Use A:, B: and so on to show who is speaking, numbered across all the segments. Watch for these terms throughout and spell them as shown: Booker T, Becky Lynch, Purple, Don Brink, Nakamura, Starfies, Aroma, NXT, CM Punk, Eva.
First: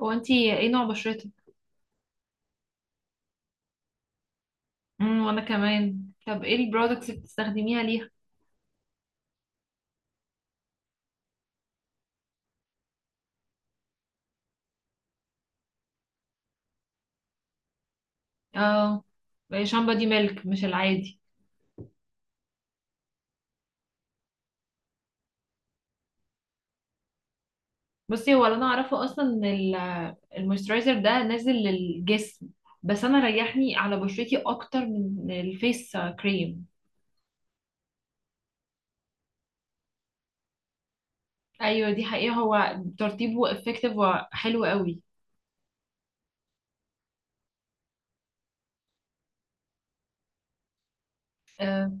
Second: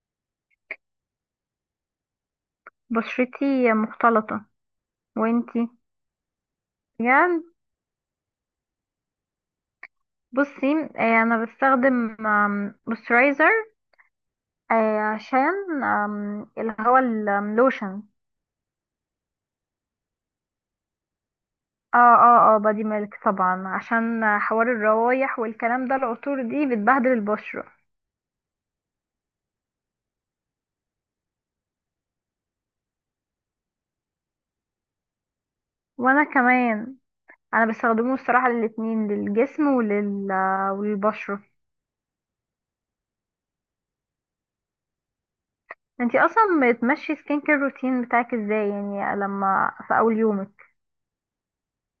A: هو انتي ايه نوع بشرتك؟
B: بشرتي مختلطة.
A: وانا
B: وانتي؟
A: كمان. طب ايه البرودكتس اللي
B: يعني
A: بتستخدميها ليها؟
B: بصي آه، انا بستخدم مويسترايزر عشان اللي هو اللوشن.
A: اه، شامبو دي ميلك مش العادي.
B: اه اه اه، بادي ميلك طبعا عشان حوار الروايح والكلام ده، العطور دي بتبهدل البشرة.
A: بصي، هو اللي انا اعرفه اصلا ان المويسترايزر ده نازل للجسم، بس انا ريحني على بشرتي اكتر من الفيس
B: وانا
A: كريم.
B: كمان، انا بستخدمه الصراحة للاتنين، للجسم وللبشرة.
A: ايوه دي حقيقة، هو ترطيبه افكتيف وحلو قوي.
B: انتي اصلا بتمشي سكين كير روتين بتاعك ازاي يعني؟ لما في اول يومك،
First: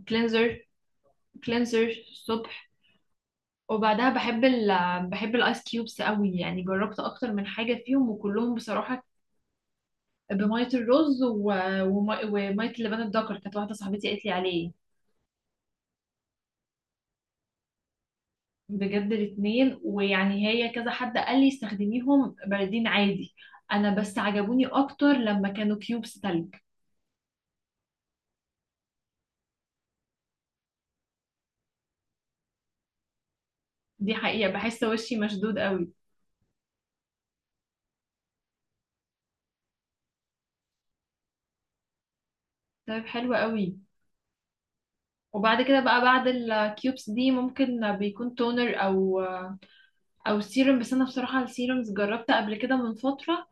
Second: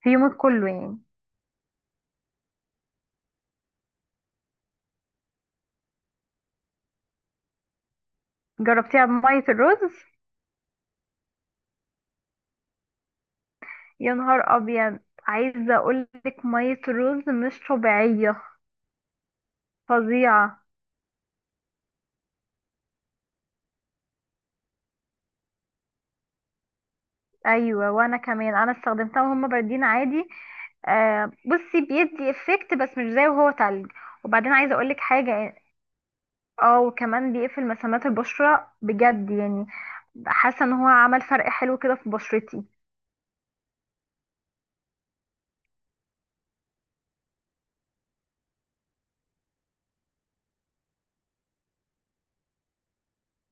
B: في يومك
A: كلينزر،
B: كله يعني؟
A: كلينزر الصبح، وبعدها بحب بحب الايس كيوبس قوي، يعني جربت اكتر من حاجة فيهم وكلهم بصراحة
B: جربتيها بمية الرز؟
A: بمية الرز ومية اللبان الدكر، كانت واحدة صاحبتي
B: يا
A: قالت لي
B: نهار
A: عليه.
B: ابيض! عايزه اقولك ميه رز مش طبيعيه.
A: بجد الاتنين، ويعني
B: فظيعه.
A: هي كذا حد قال لي استخدميهم باردين عادي، انا بس عجبوني اكتر لما كانوا كيوبس تلج.
B: ايوه وانا كمان، انا استخدمتها وهم باردين عادي. آه بصي، بيدي افكت بس مش زي وهو تلج.
A: دي حقيقة،
B: وبعدين عايزه
A: بحس
B: اقولك
A: وشي
B: حاجه.
A: مشدود قوي.
B: اه، وكمان بيقفل مسامات البشره بجد يعني. حاسه ان هو عمل فرق حلو كده في بشرتي.
A: طيب حلو قوي. وبعد كده بقى بعد الكيوبس دي ممكن بيكون تونر او او سيروم، بس انا بصراحة السيرومز جربت قبل كده من فترة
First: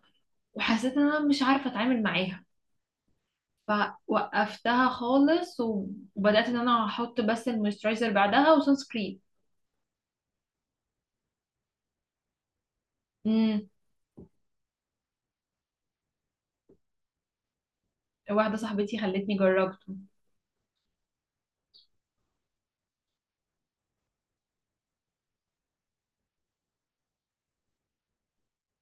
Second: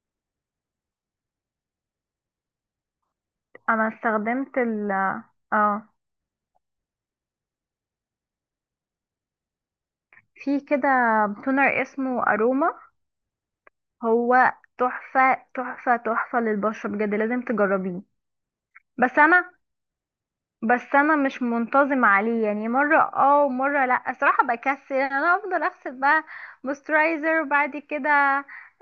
A: وحسيت ان انا مش عارفة اتعامل معاها،
B: انا استخدمت
A: فوقفتها
B: ال
A: خالص
B: اه،
A: و- وبدأت ان انا احط بس المويسترايزر بعدها وسان سكرين.
B: في كده تونر اسمه اروما.
A: امم
B: هو تحفه تحفه تحفه للبشره، بجد لازم تجربيه.
A: واحدة صاحبتي
B: بس
A: خلتني
B: انا
A: جربته.
B: بس انا مش منتظم عليه، يعني مره اه ومره لا. الصراحه بكسل، يعني انا افضل اغسل بقى مويسترايزر وبعد كده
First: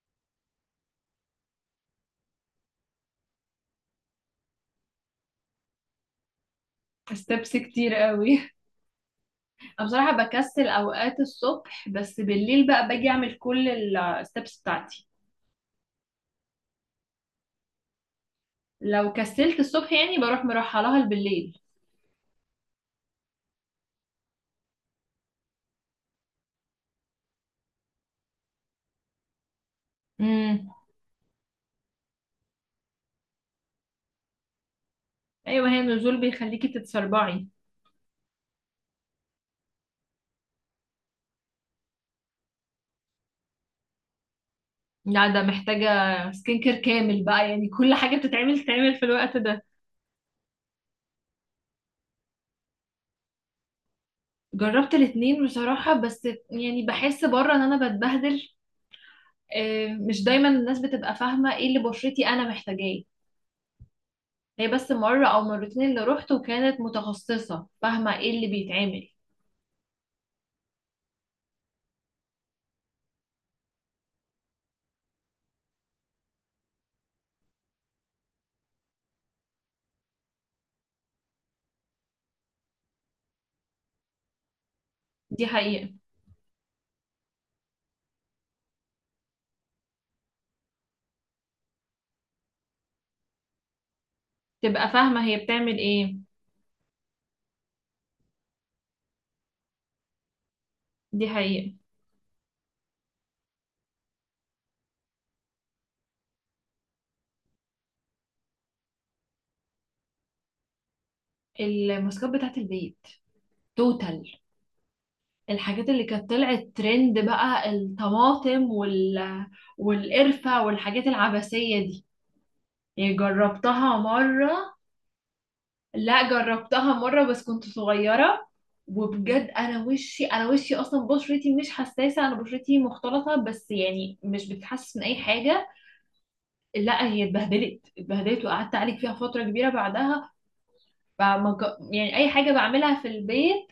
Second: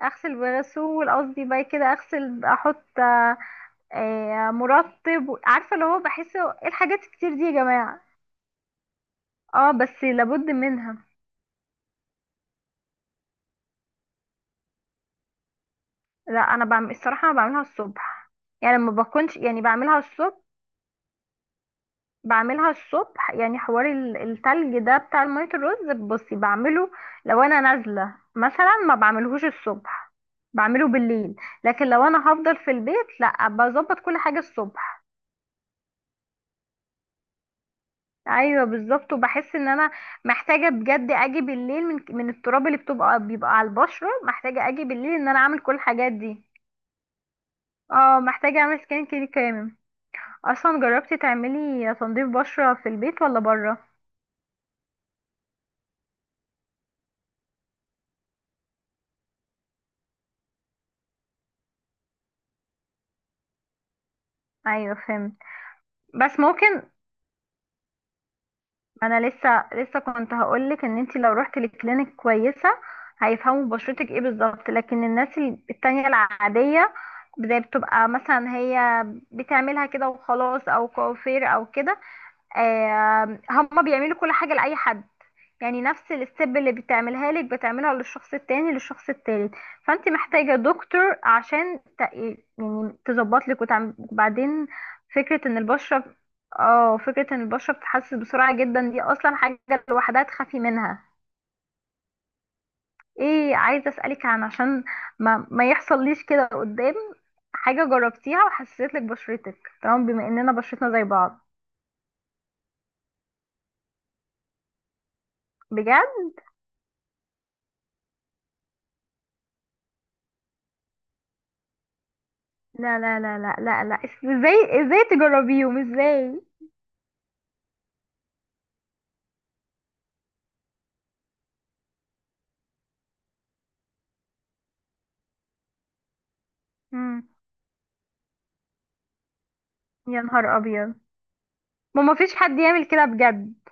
B: اغسل بغسول. قصدي بقى كده، اغسل احط مرطب، عارفه اللي هو؟ بحس ايه الحاجات الكتير دي يا
A: ستيبس كتير
B: جماعه؟
A: قوي
B: اه
A: انا
B: بس
A: بصراحة
B: لابد
A: بكسل
B: منها.
A: اوقات الصبح، بس بالليل بقى باجي اعمل كل الستيبس بتاعتي.
B: لا انا بعمل الصراحه، انا بعملها الصبح. يعني ما
A: لو
B: بكونش،
A: كسلت
B: يعني
A: الصبح
B: بعملها
A: يعني
B: الصبح.
A: بروح مرحلها بالليل.
B: بعملها الصبح، يعني حوار التلج ده بتاع المية الرز بصي بعمله. لو انا نازلة مثلا ما بعملهوش الصبح،
A: امم
B: بعمله بالليل. لكن لو انا هفضل في البيت لا، بظبط كل حاجة الصبح.
A: ايوه، ما هي النزول بيخليكي تتسربعي.
B: ايوه بالظبط. وبحس ان انا محتاجة بجد اجي بالليل، من التراب اللي بتبقى بيبقى على البشرة، محتاجة اجي بالليل
A: لا
B: ان انا
A: ده
B: اعمل كل
A: محتاجة
B: الحاجات دي.
A: سكين كير كامل بقى، يعني كل حاجة
B: اه محتاجة
A: بتتعمل
B: اعمل
A: تتعمل في
B: سكان كير
A: الوقت ده.
B: كامل. اصلا جربتي تعملي تنظيف بشرة في البيت ولا بره؟
A: جربت الاتنين بصراحة، بس يعني بحس بره ان انا بتبهدل، مش دايما الناس بتبقى فاهمة ايه اللي بشرتي انا محتاجاه. هي بس
B: ايوه
A: مرة
B: فهمت.
A: او مرتين اللي روحت
B: بس
A: وكانت
B: ممكن،
A: متخصصة فاهمة ايه اللي
B: ما
A: بيتعمل.
B: انا لسه لسه كنت هقولك ان انت لو رحت لكلينيك كويسه هيفهموا بشرتك ايه بالظبط. لكن الناس التانية العاديه زي، بتبقى مثلا هي بتعملها كده وخلاص، او كوافير او كده. هما بيعملوا كل حاجة لأي حد.
A: دي
B: يعني
A: حقيقة.
B: نفس الستيب اللي بتعملها لك بتعملها للشخص التاني، للشخص التالت. فانت محتاجة دكتور عشان يعني تظبط لك وتعمل. وبعدين
A: تبقى فاهمة هي
B: فكرة ان
A: بتعمل
B: البشرة
A: ايه.
B: اه فكرة ان البشرة بتتحسس بسرعة جدا، دي اصلا حاجة لوحدها تخافي منها.
A: دي حقيقة.
B: ايه عايزة اسألك عن، عشان ما يحصل ليش كده قدام، حاجة جربتيها وحسيت لك بشرتك تمام بما اننا بشرتنا زي بعض؟
A: الماسكات بتاعت البيت، توتال، الحاجات
B: بجد؟
A: اللي كانت طلعت ترند بقى، الطماطم والقرفة والحاجات العبثية دي.
B: لا
A: يعني
B: لا لا لا لا
A: جربتها
B: لا!
A: مرة،
B: ازاي ازاي تجربيهم
A: لا
B: ازاي؟
A: جربتها مرة بس كنت صغيرة، وبجد انا وشي، انا وشي اصلا بشرتي مش حساسة، انا بشرتي مختلطة بس يعني مش بتحسس من اي حاجة. لا هي
B: مم.
A: اتبهدلت وقعدت اعالج فيها فترة كبيرة
B: يا
A: بعدها.
B: نهار ابيض! ما
A: يعني اي
B: فيش
A: حاجة
B: حد يعمل
A: بعملها
B: كده
A: في
B: بجد.
A: البيت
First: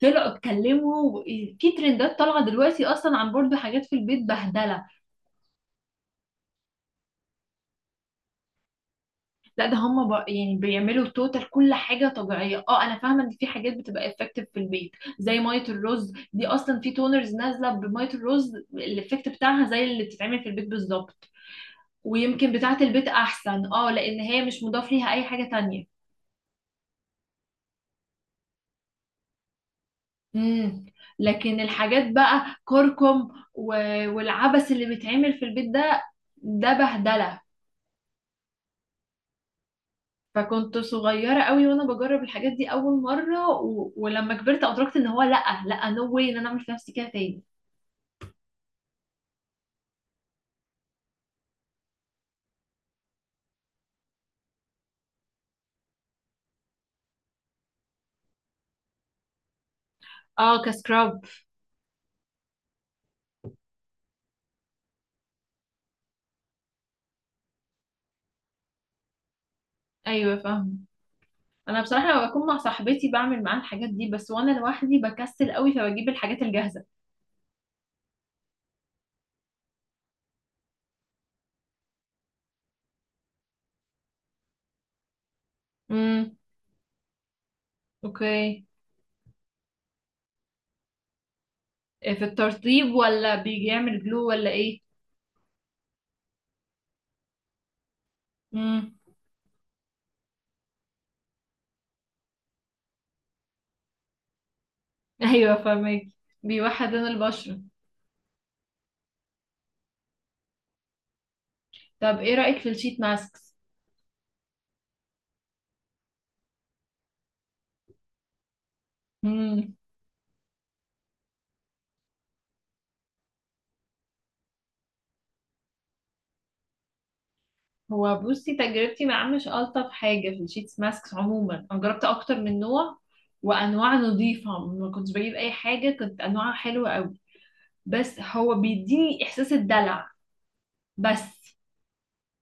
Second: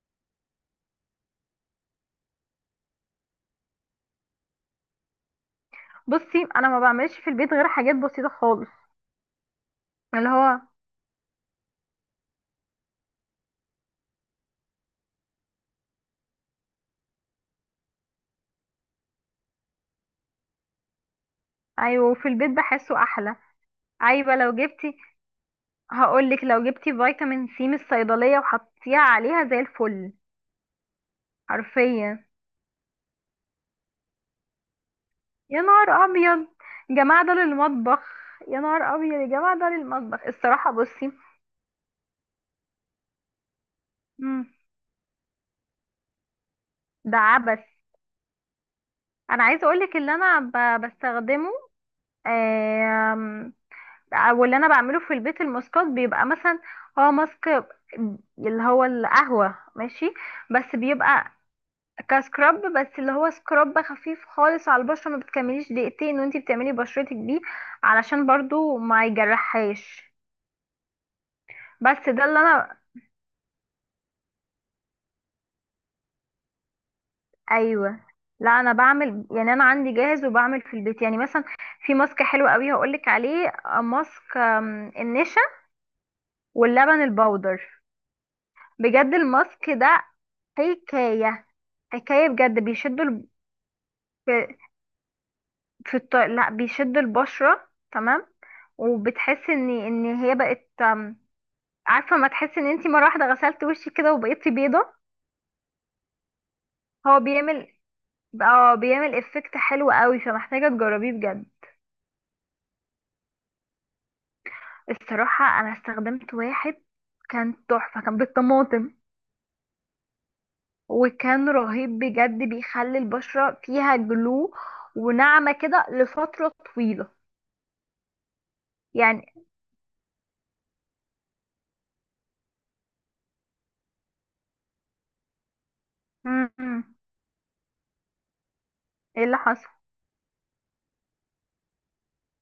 A: طلعوا اتكلموا. في ترندات طالعة دلوقتي اصلا عن برضو حاجات في البيت بهدلة.
B: بصي انا ما بعملش في البيت غير حاجات بسيطه خالص.
A: لا ده هم بق...
B: اللي
A: يعني
B: هو،
A: بيعملوا توتال كل حاجه طبيعيه، اه انا فاهمه ان في حاجات بتبقى افكتيف في البيت، زي ميه الرز دي، اصلا في تونرز نازله بميه الرز الافكت بتاعها زي اللي بتتعمل في البيت بالظبط.
B: ايوه في البيت
A: ويمكن بتاعه
B: بحسه
A: البيت
B: احلى.
A: احسن، اه لان
B: ايوه
A: هي
B: لو
A: مش مضاف
B: جبتي،
A: ليها اي حاجه تانية.
B: هقولك لو جبتي فيتامين سي من الصيدليه وحطيتيها عليها زي الفل.
A: امم. لكن الحاجات
B: حرفيا،
A: بقى كركم و... والعبس اللي بيتعمل في
B: يا
A: البيت ده،
B: نهار ابيض
A: ده
B: يا جماعه ده
A: بهدله.
B: للمطبخ! يا نهار ابيض يا جماعه ده للمطبخ، الصراحه
A: فكنت
B: بصي.
A: صغيرة قوي وانا بجرب الحاجات دي اول مرة، ولما
B: مم.
A: كبرت ادركت ان هو لا لا، نو واي ان انا اعمل في نفسي كده
B: ده
A: تاني.
B: عبث. انا عايزه اقولك اللي انا بستخدمه، آم، واللي انا بعمله في البيت. الماسكات بيبقى مثلا هو ماسك اللي هو القهوة ماشي.
A: اه،
B: بس
A: كسكراب.
B: بيبقى كسكراب، بس اللي هو سكراب خفيف خالص على البشرة، ما بتكمليش دقيقتين وانتي بتعملي بشرتك بيه، علشان برضو ما يجرحهاش.
A: ايوه فاهم. انا بصراحة
B: بس ده
A: لما
B: اللي
A: بكون مع
B: انا،
A: صاحبتي بعمل معاها الحاجات دي بس، وانا لوحدي بكسل قوي فبجيب الحاجات الجاهزة.
B: ايوه. لا انا بعمل يعني، انا عندي جاهز وبعمل في البيت يعني. مثلا في ماسك حلو قوي هقولك عليه، ماسك النشا
A: امم.
B: واللبن البودر.
A: اوكي.
B: بجد الماسك ده حكاية
A: إيه، في
B: حكاية، بجد
A: الترطيب
B: بيشدوا ال...
A: ولا بيعمل جلو
B: في
A: ولا ايه؟
B: لا بيشدوا البشرة تمام.
A: امم.
B: وبتحس ان هي بقت عارفة ما تحس ان انتي مرة واحدة غسلت وشك كده وبقيتي بيضة.
A: ايوه فاهمك. بيوحد لون
B: هو
A: البشرة.
B: بيعمل اه بيعمل افكت حلو قوي، فمحتاجة تجربيه بجد.
A: طب ايه رأيك في الشيت ماسكس؟
B: الصراحة انا استخدمت واحد كان تحفة، كان بالطماطم. وكان رهيب بجد، بيخلي البشرة فيها جلو وناعمة كده لفترة طويلة.
A: هو بصي تجربتي
B: يعني
A: معاه مش ألطف حاجة، في الشيتس ماسكس عموما أنا جربت أكتر من نوع، وأنواع نظيفة ما كنتش بجيب أي حاجة، كانت أنواعها
B: م.
A: حلوة أوي، بس هو بيديني
B: ايه اللي
A: إحساس
B: حصل؟
A: الدلع بس.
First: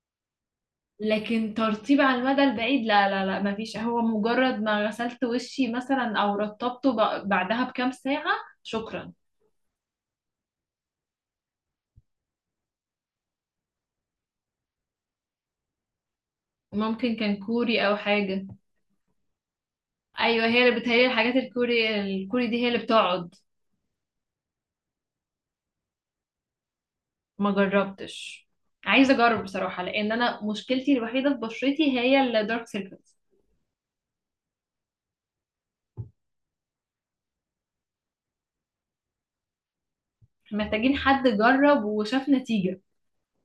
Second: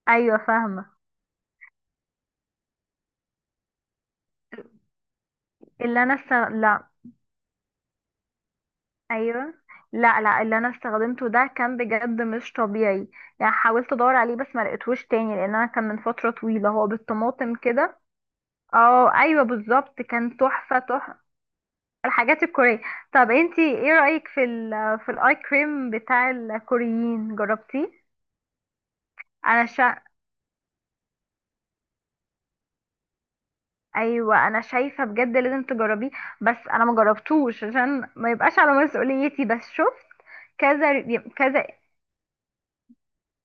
B: ايوه فاهمه.
A: لكن ترطيب على المدى البعيد لا لا لا، مفيش، هو مجرد ما غسلت وشي مثلا أو
B: لا.
A: رطبته بعدها بكام ساعة. شكرا.
B: ايوه لا لا، اللي انا استخدمته ده كان بجد مش طبيعي. يعني حاولت ادور عليه بس ما لقيتهوش تاني، لان انا كان من فتره طويله. هو
A: ممكن كان
B: بالطماطم
A: كوري أو
B: كده.
A: حاجة.
B: اه ايوه بالظبط، كان
A: أيوة، هي
B: تحفه
A: اللي بتهيألي
B: تحفه.
A: الحاجات الكوري
B: الحاجات
A: الكوري دي هي اللي
B: الكوريه. طب
A: بتقعد.
B: انتي ايه رايك في في الاي كريم بتاع الكوريين،
A: ما
B: جربتيه؟
A: جربتش. عايزه اجرب
B: انا
A: بصراحه،
B: شا...
A: لان انا مشكلتي الوحيده في بشرتي هي الدارك سيركلز.
B: ايوه انا شايفه بجد لازم تجربيه. بس انا ما جربتوش عشان ما يبقاش على مسؤوليتي، بس شفت
A: محتاجين
B: كذا
A: حد
B: كذا،
A: جرب وشاف نتيجه.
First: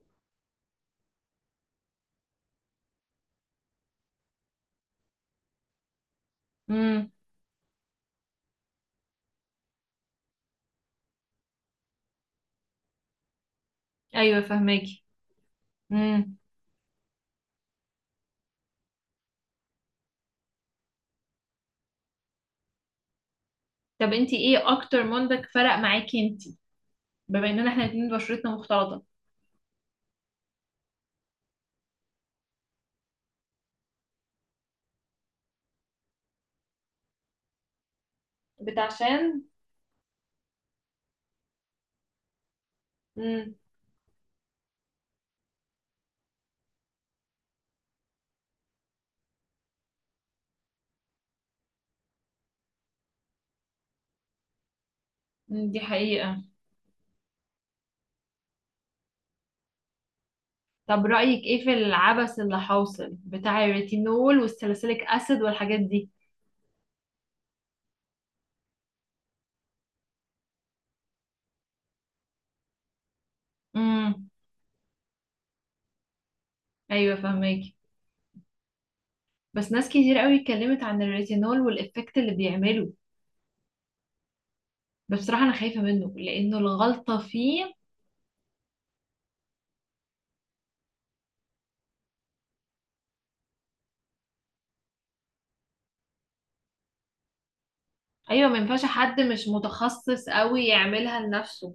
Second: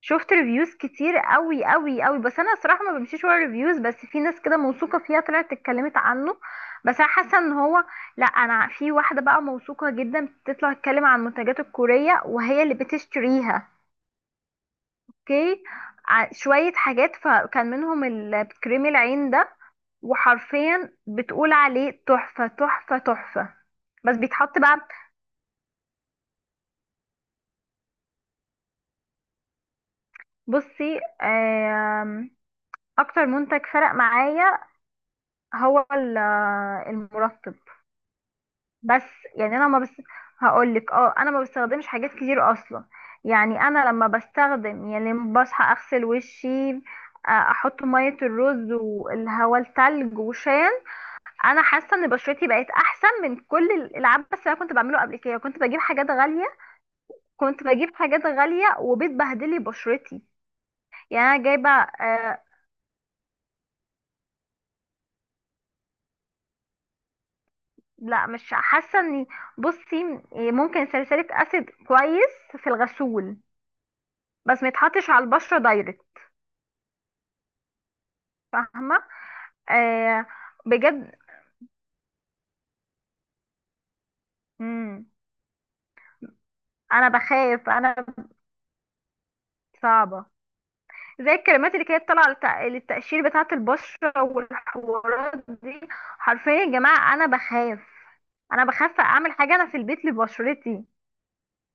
B: شفت ريفيوز كتير قوي قوي قوي. بس انا صراحه ما بمشيش ورا ريفيوز، بس في ناس كده موثوقه فيها طلعت اتكلمت عنه. بس انا
A: امم.
B: حاسه ان هو، لا انا في واحده بقى موثوقه جدا بتطلع تتكلم عن المنتجات الكوريه وهي اللي بتشتريها.
A: ايوه فهماكي.
B: اوكي.
A: امم.
B: شويه حاجات، فكان منهم كريم العين ده، وحرفيا بتقول عليه تحفه تحفه تحفه.
A: طب
B: بس
A: انتي
B: بيتحط
A: ايه
B: بقى.
A: اكتر منتج فرق معاكي انتي، بما اننا احنا الاتنين بشرتنا مختلطه؟
B: بصي اكتر منتج فرق معايا هو المرطب. بس
A: بتاعشان.
B: بس هقول لك اه انا ما بستخدمش حاجات كتير اصلا.
A: امم.
B: يعني انا لما بستخدم، يعني لما بصحى اغسل وشي، احط ميه الرز والهواء التلج وشان. انا حاسه ان بشرتي بقت احسن من كل العبث اللي انا كنت بعمله قبل كده. كنت بجيب
A: دي
B: حاجات
A: حقيقه.
B: غاليه، كنت بجيب حاجات غاليه وبتبهدلي بشرتي.
A: طب
B: يعني انا
A: رايك ايه
B: جايبه
A: في العبث اللي حاصل بتاع الريتينول والساليسيليك اسيد والحاجات دي؟
B: لا مش حاسه اني، بصي ممكن ساليسيليك اسيد كويس في الغسول،
A: امم.
B: بس ما يتحطش على البشره دايركت.
A: ايوه فهماكي.
B: فاهمة.
A: بس ناس كتير
B: آه،
A: قوي اتكلمت عن
B: بجد.
A: الريتينول والإفكت اللي بيعمله،
B: مم.
A: بس بصراحة أنا خايفة منه لأنه
B: انا
A: الغلطة
B: بخاف
A: فيه.
B: صعبة. زي الكلمات اللي كانت طالعة للتقشير بتاعة البشرة والحوارات دي، حرفيا يا جماعة انا بخاف.
A: أيوة ما
B: انا
A: ينفعش
B: بخاف
A: حد
B: اعمل
A: مش
B: حاجة انا في البيت
A: متخصص قوي
B: لبشرتي.
A: يعملها لنفسه.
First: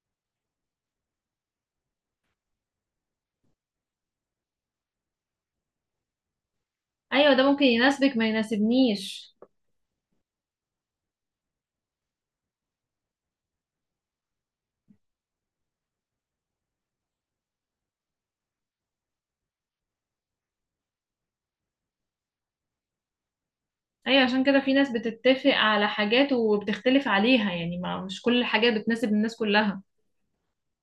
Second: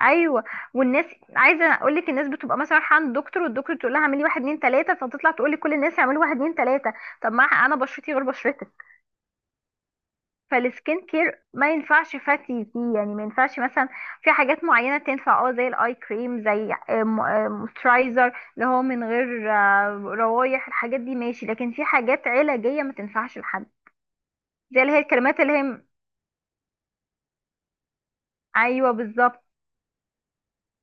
B: ايوه والناس. عايزه اقول لك الناس بتبقى مثلا رايحه عند دكتور، والدكتور تقول لها اعملي واحد اتنين تلاته، فتطلع تقول لي كل الناس يعملوا واحد اتنين تلاته. طب
A: أيوة
B: ما
A: ده ممكن
B: انا بشرتي
A: يناسبك
B: غير
A: ما
B: بشرتك،
A: يناسبنيش.
B: فالسكين كير ما ينفعش فاتي فيه. يعني ما ينفعش مثلا، في حاجات معينة تنفع اه زي الاي كريم، زي موسترايزر اللي هو من غير روايح الحاجات دي ماشي. لكن في حاجات علاجية ما تنفعش لحد.
A: أيوة عشان كده في
B: زي
A: ناس
B: اللي هي الكريمات
A: بتتفق
B: اللي هي
A: على حاجات وبتختلف عليها، يعني ما مش كل الحاجات
B: ايوه
A: بتناسب الناس
B: بالظبط.
A: كلها.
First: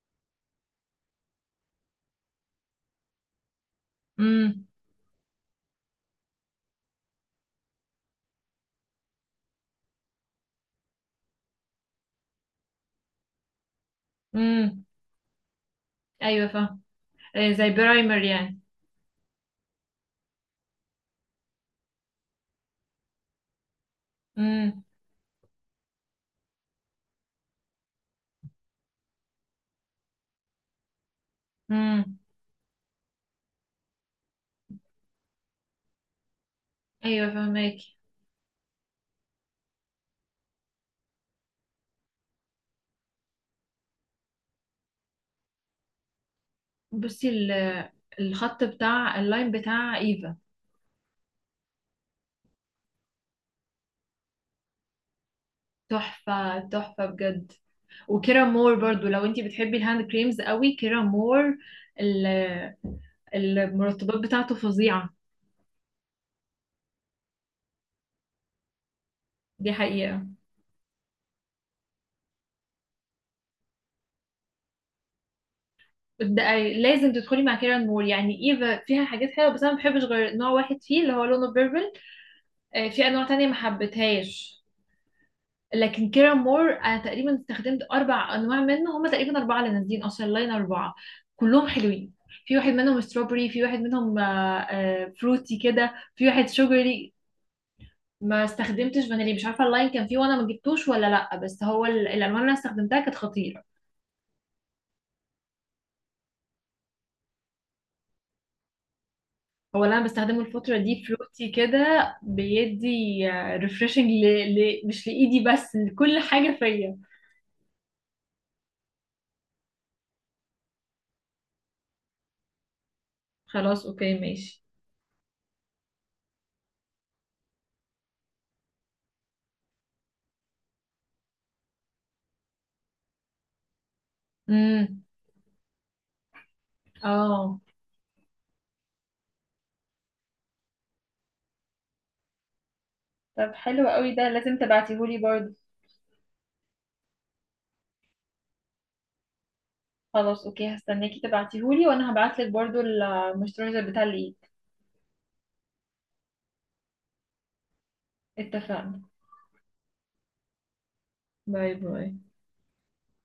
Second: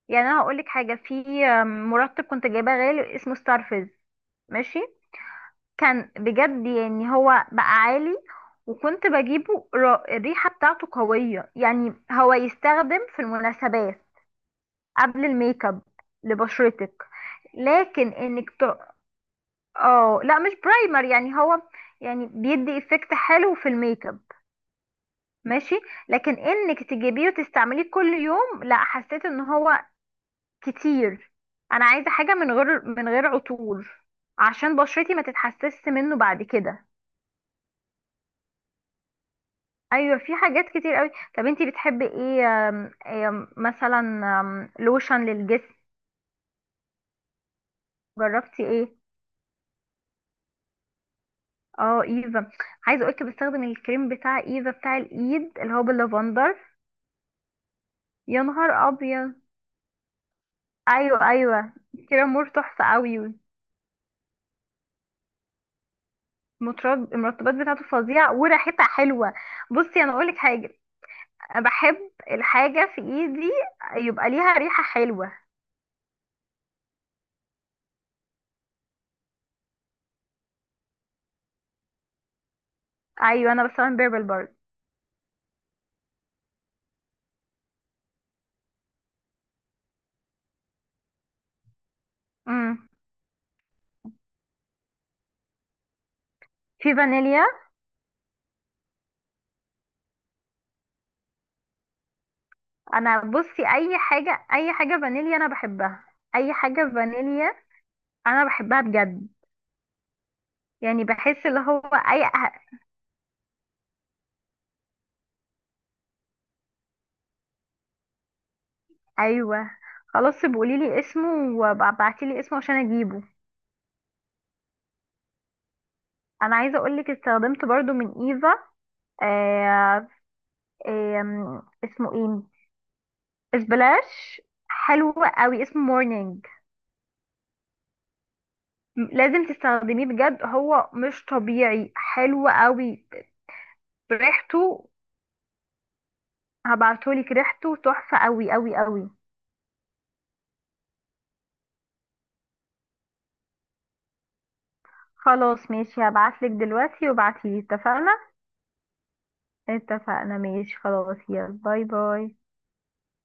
B: يعني انا هقول لك حاجة في مرطب كنت جايباه غالي اسمه ستارفيز
A: امم.
B: ماشي. كان بجد يعني هو بقى عالي. وكنت بجيبه الريحة بتاعته قوية يعني، هو يستخدم في المناسبات،
A: امم.
B: قبل الميك اب
A: أيوة فاهم.
B: لبشرتك.
A: زي
B: لكن
A: برايمر
B: انك
A: يعني.
B: ت... اه لا مش برايمر. يعني هو يعني بيدي افكت حلو في الميك اب
A: امم.
B: ماشي. لكن انك تجيبيه وتستعمليه كل يوم لا، حسيت ان هو كتير. انا عايزه
A: امم.
B: حاجه من غير عطور عشان بشرتي ما تتحسسش منه بعد كده.
A: أيوة فاهماكي.
B: ايوه في حاجات كتير قوي. طب انتي بتحبي ايه آم، آم، مثلا لوشن للجسم؟
A: بصي الخط
B: جربتي ايه؟
A: بتاع اللاين بتاع إيفا.
B: اه ايفا. عايزه اقولك بستخدم الكريم بتاع ايفا بتاع الايد اللي هو باللافندر.
A: تحفة تحفة بجد.
B: يا
A: وكيرا
B: نهار
A: مور برضو لو
B: ابيض!
A: انتي بتحبي الهاند كريمز قوي، كيرا
B: ايوه
A: مور.
B: ايوه، كريم مور
A: ال-
B: تحفه قوي.
A: المرطبات بتاعته فظيعة.
B: المرطبات بتاعته فظيعه وريحتها حلوه.
A: دي
B: بصي انا
A: حقيقة.
B: اقولك حاجه، انا بحب الحاجه في ايدي يبقى ليها ريحه حلوه.
A: ده لازم تدخلي مع كيرا مور، يعني ايفا فيها حاجات حلوة بس انا ما بحبش غير نوع واحد فيه اللي هو لونه بيربل، في انواع تانية
B: ايوه
A: ما
B: انا بستخدم بيربل برضه.
A: حبيتهاش. لكن كيرا مور انا تقريبا استخدمت اربع انواع منه، هما تقريبا اربعة اللي نازلين اصلا، لاين اربعة، كلهم حلوين. في واحد
B: امم.
A: منهم ستروبري، في واحد منهم فروتي كده، في واحد
B: في
A: شوجري.
B: فانيليا.
A: ما استخدمتش فانيلي مش عارفه اللاين كان فيه وانا ما جبتوش ولا لا، بس هو الالوان اللي انا استخدمتها كانت
B: انا
A: خطيره.
B: بصي، اي حاجه اي حاجه فانيليا انا بحبها، اي حاجه فانيليا انا بحبها بجد.
A: هو اللي انا بستخدمه الفتره دي
B: يعني بحس
A: فلوتي
B: اللي
A: كده،
B: هو اي أه.
A: بيدي ريفرشنج مش لايدي بس لكل حاجه فيا.
B: ايوه خلاص بقولي لي اسمه وابعتي لي اسمه عشان اجيبه.
A: خلاص اوكي ماشي.
B: انا عايزه اقول لك استخدمت برضو من ايفا، آه آم، اسمه ايه، اسبلاش.
A: امم.
B: حلو قوي اسمه مورنينج.
A: اه.
B: لازم تستخدميه بجد، هو مش طبيعي حلو قوي.
A: طب حلو قوي ده لازم
B: ريحته
A: تبعتيهولي برضو.
B: هبعتهولك، ريحته تحفه قوي قوي قوي.
A: خلاص اوكي هستناكي تبعتيهولي، وانا هبعتلك برضو المسترزر بتاع الايد.
B: خلاص ماشي هبعتلك دلوقتي وابعتيلي، اتفقنا.
A: اتفقنا.
B: اتفقنا ماشي خلاص، يلا
A: باي
B: باي
A: باي.
B: باي.